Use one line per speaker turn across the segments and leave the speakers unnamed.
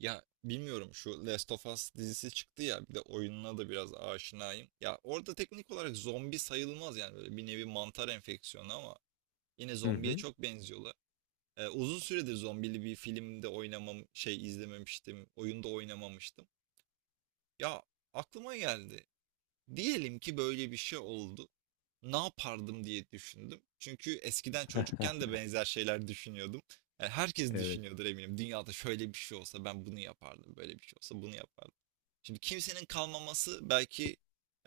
Ya bilmiyorum, şu Last of Us dizisi çıktı ya, bir de oyununa da biraz aşinayım. Ya orada teknik olarak zombi sayılmaz yani, böyle bir nevi mantar enfeksiyonu ama yine
Hı
zombiye
hı.
çok benziyorlar. Uzun süredir zombili bir filmde oynamam, şey, izlememiştim, oyunda oynamamıştım. Ya, aklıma geldi. Diyelim ki böyle bir şey oldu. Ne yapardım diye düşündüm. Çünkü eskiden çocukken de benzer şeyler düşünüyordum. Yani herkes
Evet.
düşünüyordur eminim. Dünyada şöyle bir şey olsa ben bunu yapardım, böyle bir şey olsa bunu yapardım. Şimdi kimsenin kalmaması belki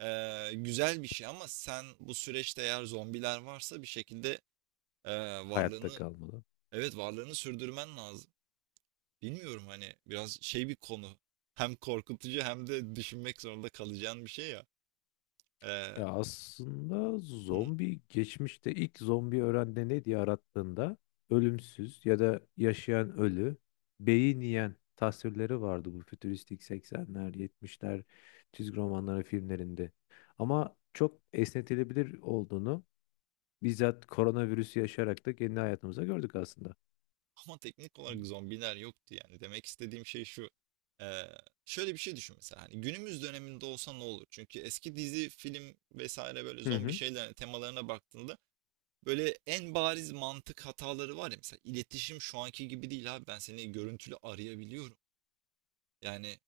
güzel bir şey, ama sen bu süreçte eğer zombiler varsa bir şekilde
Hayatta
varlığını
kalmalı.
evet varlığını sürdürmen lazım. Bilmiyorum, hani biraz şey bir konu. Hem korkutucu hem de düşünmek zorunda kalacağın bir şey ya.
E
Eee,
aslında zombi geçmişte ilk zombi öğrende ne diye arattığında ölümsüz ya da yaşayan ölü, beyin yiyen tasvirleri vardı bu fütüristik seksenler, 70'ler çizgi romanları filmlerinde. Ama çok esnetilebilir olduğunu bizzat koronavirüsü yaşayarak da kendi hayatımıza gördük aslında.
ama teknik olarak zombiler yoktu yani. Demek istediğim şey şu. Eee, Şöyle bir şey düşün mesela. Hani günümüz döneminde olsa ne olur? Çünkü eski dizi, film vesaire, böyle
Hı
zombi
hı.
şeyler, temalarına baktığında böyle en bariz mantık hataları var ya. Mesela iletişim şu anki gibi değil, abi ben seni görüntülü arayabiliyorum. Yani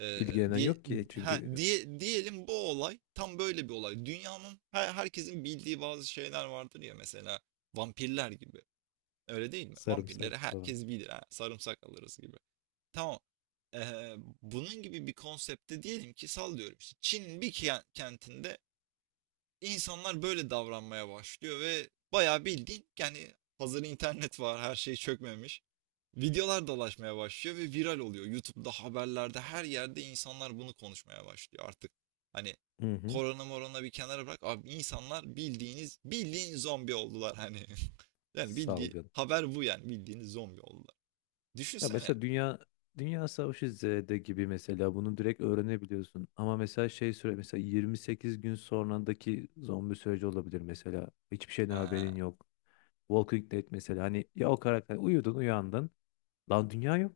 e,
İlgilenen
diye
yok ki
ha
çünkü
diye, diyelim bu olay tam böyle bir olay. Dünyanın her, herkesin bildiği bazı şeyler vardır ya, mesela vampirler gibi. Öyle değil mi?
sarımsak
Vampirleri
falan.
herkes bilir. Ha, sarımsak alırız gibi. Tamam. E, Bunun gibi bir konsepte, diyelim ki sallıyorum, işte Çin'in bir kentinde insanlar böyle davranmaya başlıyor ve bayağı bildiğin, yani hazır internet var, her şey çökmemiş. Videolar dolaşmaya başlıyor ve viral oluyor. YouTube'da, haberlerde, her yerde insanlar bunu konuşmaya başlıyor artık. Hani
Hı hı.
korona morona bir kenara bırak. Abi insanlar bildiğiniz, bildiğin zombi oldular hani. Yani bildiği
Salgın.
haber bu, yani bildiğiniz zombi oldular.
Ya
Düşünsene.
mesela Dünya Savaşı Z'de gibi mesela bunu direkt öğrenebiliyorsun. Ama mesela şey süre mesela 28 gün sonrandaki zombi süreci olabilir mesela. Hiçbir şeyden
Ha.
haberin yok. Walking Dead mesela, hani ya o karakter, uyudun uyandın. Lan dünya yok.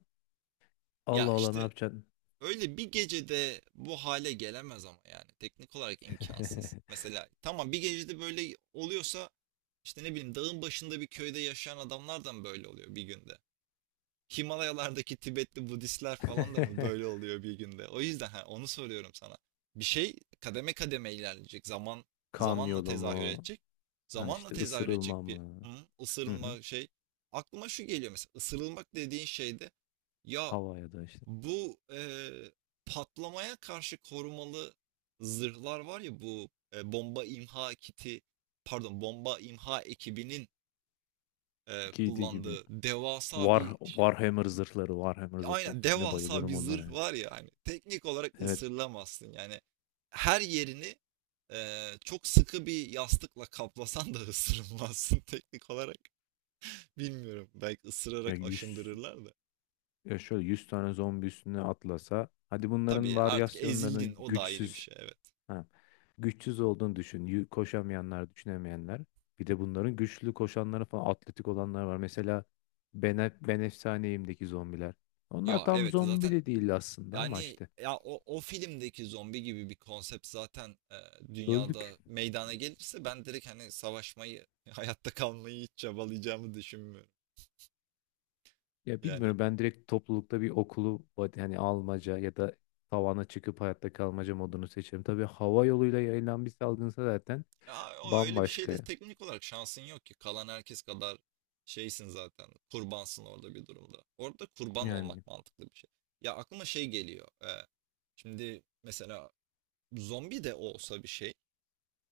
Ya
Allah Allah, ne
işte,
yapacaksın?
öyle bir gecede bu hale gelemez ama yani. Teknik olarak imkansız. Mesela tamam, bir gecede böyle oluyorsa, işte ne bileyim, dağın başında bir köyde yaşayan adamlar da mı böyle oluyor bir günde? Himalayalardaki Tibetli Budistler falan da mı böyle oluyor bir günde? O yüzden ha, onu soruyorum sana. Bir şey kademe kademe ilerleyecek. Zaman
Kan
zamanla
yolu
tezahür
mu?
edecek.
Ha
Zamanla
işte
tezahür edecek
ısırılma
bir,
mı?
hı,
Hı hı.
ısırılma şey. Aklıma şu geliyor, mesela ısırılmak dediğin şeyde ya
Hava ya da işte
bu, patlamaya karşı korumalı zırhlar var ya, bu, bomba imha kiti, pardon, bomba imha ekibinin
giydiği gibi.
kullandığı devasa bir şey,
Warhammer zırhları, Warhammer zırhları.
aynen,
Of, ne
devasa
bayılırım
bir
onlara
zırh
ya.
var ya, hani teknik olarak
Evet.
ısırılamazsın yani. Her yerini çok sıkı bir yastıkla kaplasan da ısırılmazsın teknik olarak. Bilmiyorum, belki
Ya
ısırarak
100
aşındırırlar da.
Ya şöyle 100 tane zombi üstüne atlasa. Hadi bunların
Tabii artık ezildin,
varyasyonlarının
o da ayrı bir
güçsüz.
şey, evet.
Ha, güçsüz olduğunu düşün. Koşamayanlar, düşünemeyenler. Bir de bunların güçlü koşanları falan atletik olanlar var. Mesela Ben, ben Efsaneyim'deki zombiler. Onlar
Ya
tam
evet,
zombi
zaten
de değil aslında, ama
yani
işte
ya, o, o filmdeki zombi gibi bir konsept zaten
öldük.
dünyada meydana gelirse, ben direkt hani savaşmayı hayatta kalmayı hiç çabalayacağımı düşünmüyorum.
Ya
Yani
bilmiyorum, ben direkt toplulukta bir okulu hani almaca ya da tavana çıkıp hayatta kalmaca modunu seçerim. Tabii hava yoluyla yayılan bir salgınsa zaten
ya o, öyle bir
bambaşka.
şeyde teknik olarak şansın yok ki. Kalan herkes kadar şeysin zaten. Kurbansın orada, bir durumda. Orada kurban
Yani
olmak mantıklı bir şey. Ya aklıma şey geliyor. Şimdi mesela zombi de olsa bir şey,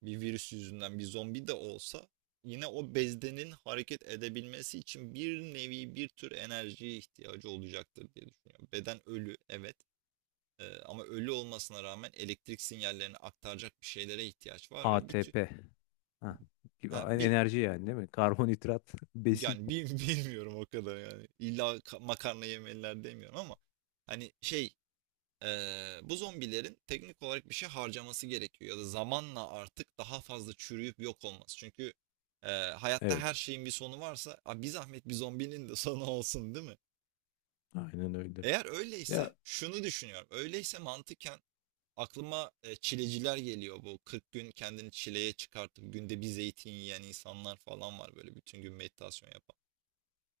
bir virüs yüzünden bir zombi de olsa, yine o bezdenin hareket edebilmesi için bir nevi bir tür enerjiye ihtiyacı olacaktır diye düşünüyorum. Beden ölü, evet. Ama ölü olmasına rağmen elektrik sinyallerini aktaracak bir şeylere ihtiyaç var ve bir tür,
ATP. Ha, gibi
ha, bir,
enerji yani değil mi? Karbonhidrat, besin.
yani bilmiyorum, o kadar yani, illa makarna yemeliler demiyorum ama hani şey, bu zombilerin teknik olarak bir şey harcaması gerekiyor ya da zamanla artık daha fazla çürüyüp yok olması. Çünkü hayatta her
Evet,
şeyin bir sonu varsa, "Aa, bir zahmet bir zombinin de sonu olsun, değil mi?"
aynen öyle.
Eğer öyleyse
Ya.
şunu düşünüyorum. Öyleyse mantıken aklıma çileciler geliyor. Bu 40 gün kendini çileye çıkartıp günde bir zeytin yiyen insanlar falan var, böyle bütün gün meditasyon yapan.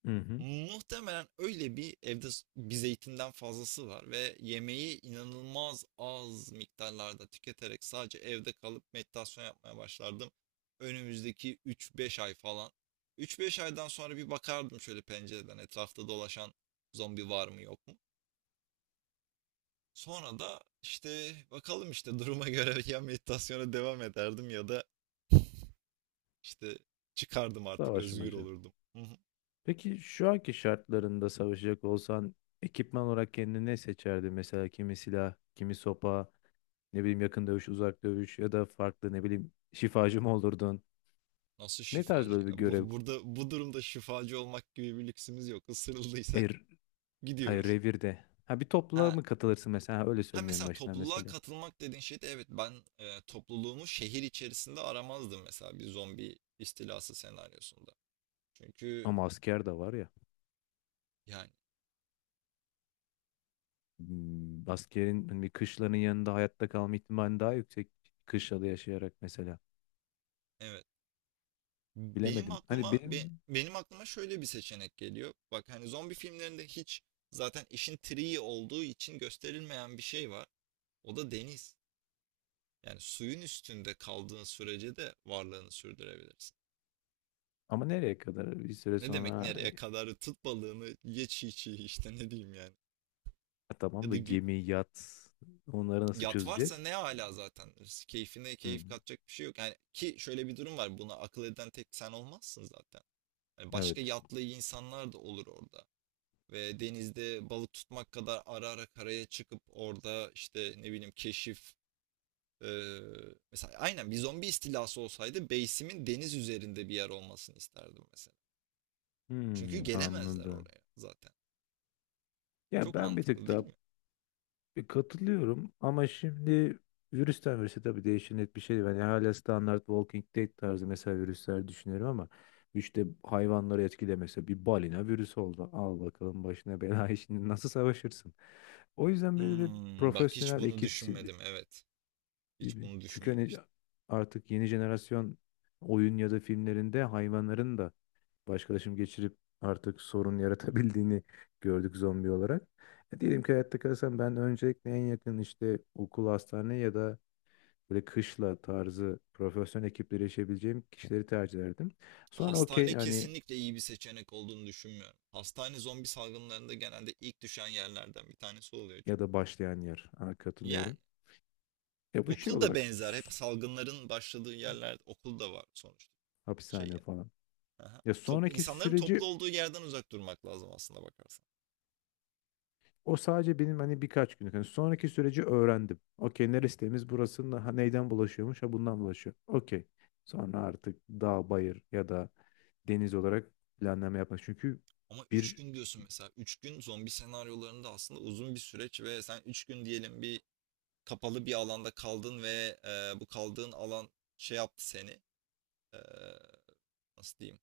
Hı hı.
Muhtemelen öyle bir evde bir zeytinden fazlası var ve yemeği inanılmaz az miktarlarda tüketerek sadece evde kalıp meditasyon yapmaya başlardım. Önümüzdeki 3-5 ay falan. 3-5 aydan sonra bir bakardım şöyle pencereden, etrafta dolaşan zombi var mı, yok mu? Sonra da işte bakalım işte duruma göre ya meditasyona devam ederdim ya da işte çıkardım, artık özgür
Savaşmaca.
olurdum. Hı hı.
Peki şu anki şartlarında savaşacak olsan ekipman olarak kendine ne seçerdin? Mesela kimi silah, kimi sopa, ne bileyim yakın dövüş, uzak dövüş ya da farklı, ne bileyim, şifacı mı olurdun?
Nasıl
Ne tarz
şifacı, ya?
böyle bir
Bu,
görev,
burada, bu durumda şifacı olmak gibi bir lüksümüz yok. Isırıldıysak
er, hayır
gidiyoruz.
revirde? Ha, bir topluluğa
Ha.
mı katılırsın mesela? Ha, öyle
Ha
söylemeyeyim
mesela
başına
topluluğa
mesela.
katılmak dediğin şeyde, evet, ben topluluğumu şehir içerisinde aramazdım mesela bir zombi istilası senaryosunda. Çünkü
Ama asker de var ya.
yani,
Hmm, askerin hani bir kışlanın yanında hayatta kalma ihtimali daha yüksek, kışlada yaşayarak mesela.
evet,
Bilemedim. Hani benim
benim aklıma şöyle bir seçenek geliyor. Bak hani zombi filmlerinde hiç, zaten işin triği olduğu için gösterilmeyen bir şey var. O da deniz. Yani suyun üstünde kaldığın sürece de varlığını sürdürebilirsin.
ama nereye kadar? Bir süre
Ne demek
sonra
nereye kadar? Tut balığını ye çiğ çiğ, işte ne diyeyim yani.
ha tamam
Ya
da
da gü-
gemi, yat onları nasıl
Yat varsa
çözeceğiz?
ne hala zaten. Keyfine keyif
Hmm,
katacak bir şey yok. Yani ki şöyle bir durum var. Buna akıl eden tek sen olmazsın zaten. Yani başka
evet.
yatlı insanlar da olur orada. Ve denizde balık tutmak kadar, ara ara karaya çıkıp orada işte ne bileyim keşif, eee, mesela aynen, bir zombi istilası olsaydı base'imin deniz üzerinde bir yer olmasını isterdim mesela. Çünkü
Hmm,
gelemezler
anladım.
oraya zaten.
Ya
Çok
ben bir
mantıklı
tık
değil
daha
mi?
bir katılıyorum ama şimdi virüsten virüse tabii değişen net bir şey değil. Yani hala standart Walking Dead tarzı mesela virüsler düşünüyorum ama işte hayvanları etkilemese, bir balina virüs oldu. Al bakalım başına bela şimdi nasıl savaşırsın? O yüzden böyle
Hmm, bak hiç
profesyonel
bunu
ekipsi
düşünmedim. Evet. Hiç
gibi.
bunu
Çünkü hani
düşünmemiştim.
artık yeni jenerasyon oyun ya da filmlerinde hayvanların da başkalaşım geçirip artık sorun yaratabildiğini gördük zombi olarak. E, diyelim ki hayatta kalsam, ben öncelikle en yakın işte okul, hastane ya da böyle kışla tarzı profesyonel ekiplere erişebileceğim kişileri tercih ederdim. Sonra okey
Hastane
hani
kesinlikle iyi bir seçenek olduğunu düşünmüyorum. Hastane zombi salgınlarında genelde ilk düşen yerlerden bir tanesi oluyor
ya
çünkü.
da başlayan yer. Ha,
Yani
katılıyorum. Ya bu şey
okul da
olarak
benzer. Hep salgınların başladığı yerlerde okul da var sonuçta. Şey
hapishane
ya.
falan.
Aha.
Ya sonraki
İnsanların toplu
süreci.
olduğu yerden uzak durmak lazım aslında, bakarsan.
O sadece benim hani birkaç günlük. Hani sonraki süreci öğrendim. Okey, neresi temiz burasının, ha, neyden bulaşıyormuş, ha, bundan bulaşıyor. Okey. Sonra artık dağ, bayır ya da deniz olarak planlama yapmak. Çünkü
Ama 3
bir
gün diyorsun mesela. Üç gün zombi senaryolarında aslında uzun bir süreç ve sen 3 gün diyelim bir kapalı bir alanda kaldın ve bu kaldığın alan şey yaptı seni. e, Nasıl diyeyim?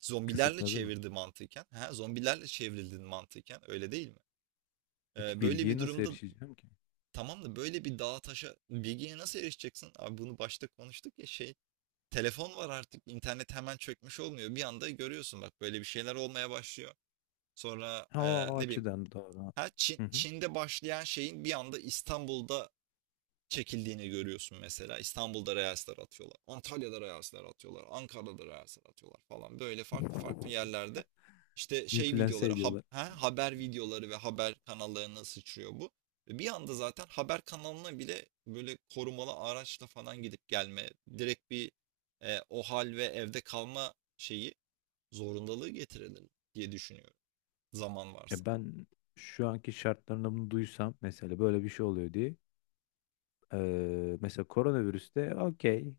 Zombilerle
kısıtladı mı?
çevirdi mantıken. Ha, zombilerle çevrildin mantıken. Öyle değil mi?
Peki
Böyle
bilgiye
bir
nasıl
durumda,
erişeceğim ki?
tamam da böyle bir dağa taşa bilgiye nasıl erişeceksin? Abi bunu başta konuştuk ya şey. Telefon var artık. İnternet hemen çökmüş olmuyor. Bir anda görüyorsun, bak, böyle bir şeyler olmaya başlıyor. Sonra
Ha, o
ne bileyim,
açıdan doğru.
ha,
Hı hı.
Çin'de başlayan şeyin bir anda İstanbul'da çekildiğini görüyorsun mesela. İstanbul'da Reels'ler atıyorlar. Antalya'da Reels'ler atıyorlar. Ankara'da Reels'ler atıyorlar falan. Böyle farklı farklı yerlerde işte şey
İnfluense
videoları,
ediyorlar.
haber videoları ve haber kanallarına sıçrıyor bu. Ve bir anda zaten haber kanalına bile böyle korumalı araçla falan gidip gelme, direkt bir o hal ve evde kalma şeyi zorundalığı getirelim diye düşünüyorum. Zaman varsa.
E ben şu anki şartlarında bunu duysam mesela böyle bir şey oluyor diye mesela koronavirüste okey.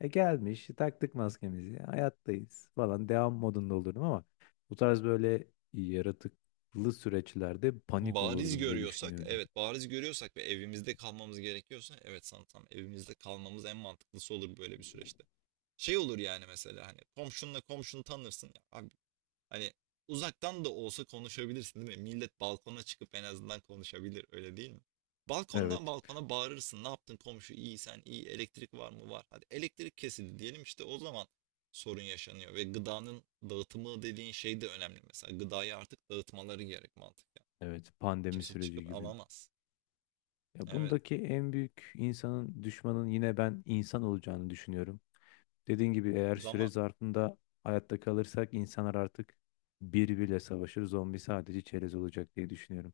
E, gelmiş, taktık maskemizi, hayattayız falan devam modunda olurdum ama bu tarz böyle yaratıklı süreçlerde panik
Bariz
olurdum diye
görüyorsak,
düşünüyordum.
evet, bariz görüyorsak ve evimizde kalmamız gerekiyorsa, evet, sanırsam evimizde kalmamız en mantıklısı olur böyle bir süreçte. Şey olur yani, mesela hani komşunla, komşunu tanırsın ya abi, hani uzaktan da olsa konuşabilirsin, değil mi? Millet balkona çıkıp en azından konuşabilir, öyle değil mi? Balkondan
Evet,
balkona bağırırsın. Ne yaptın komşu, iyi, sen iyi, elektrik var mı, var. Hadi elektrik kesildi diyelim, işte o zaman sorun yaşanıyor. Ve gıdanın dağıtımı dediğin şey de önemli, mesela gıdayı artık dağıtmaları gerek, mantık.
evet pandemi
Kimse
süreci
çıkıp
gibi.
alamaz.
Ya
Evet.
bundaki en büyük insanın düşmanın yine ben insan olacağını düşünüyorum. Dediğin gibi eğer süre
Zaman,
zarfında hayatta kalırsak insanlar artık birbiriyle savaşır, zombi sadece çerez olacak diye düşünüyorum.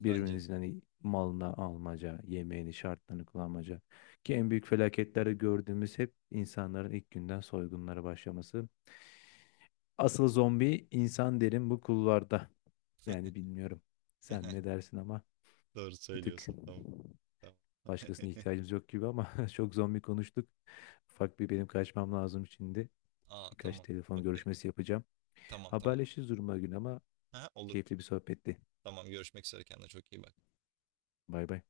bence de.
Birbirinizin hani malına almaca, yemeğini, şartlarını kullanmaca. Ki en büyük felaketlerde gördüğümüz hep insanların ilk günden soygunlara başlaması. Asıl zombi insan derim bu kulvarda. Yani bilmiyorum. Sen ne dersin ama
Doğru
bir tık
söylüyorsun. Tamam. Tamam.
başkasına ihtiyacımız yok gibi, ama çok zombi konuştuk. Ufak bir benim kaçmam lazım şimdi.
Aa,
Birkaç
tamam.
telefon
Okey.
görüşmesi yapacağım.
Tamam, tamam.
Haberleşiriz duruma gün ama,
Ha, olur.
keyifli bir sohbetti.
Tamam, görüşmek üzere, kendine çok iyi bak.
Bay bay.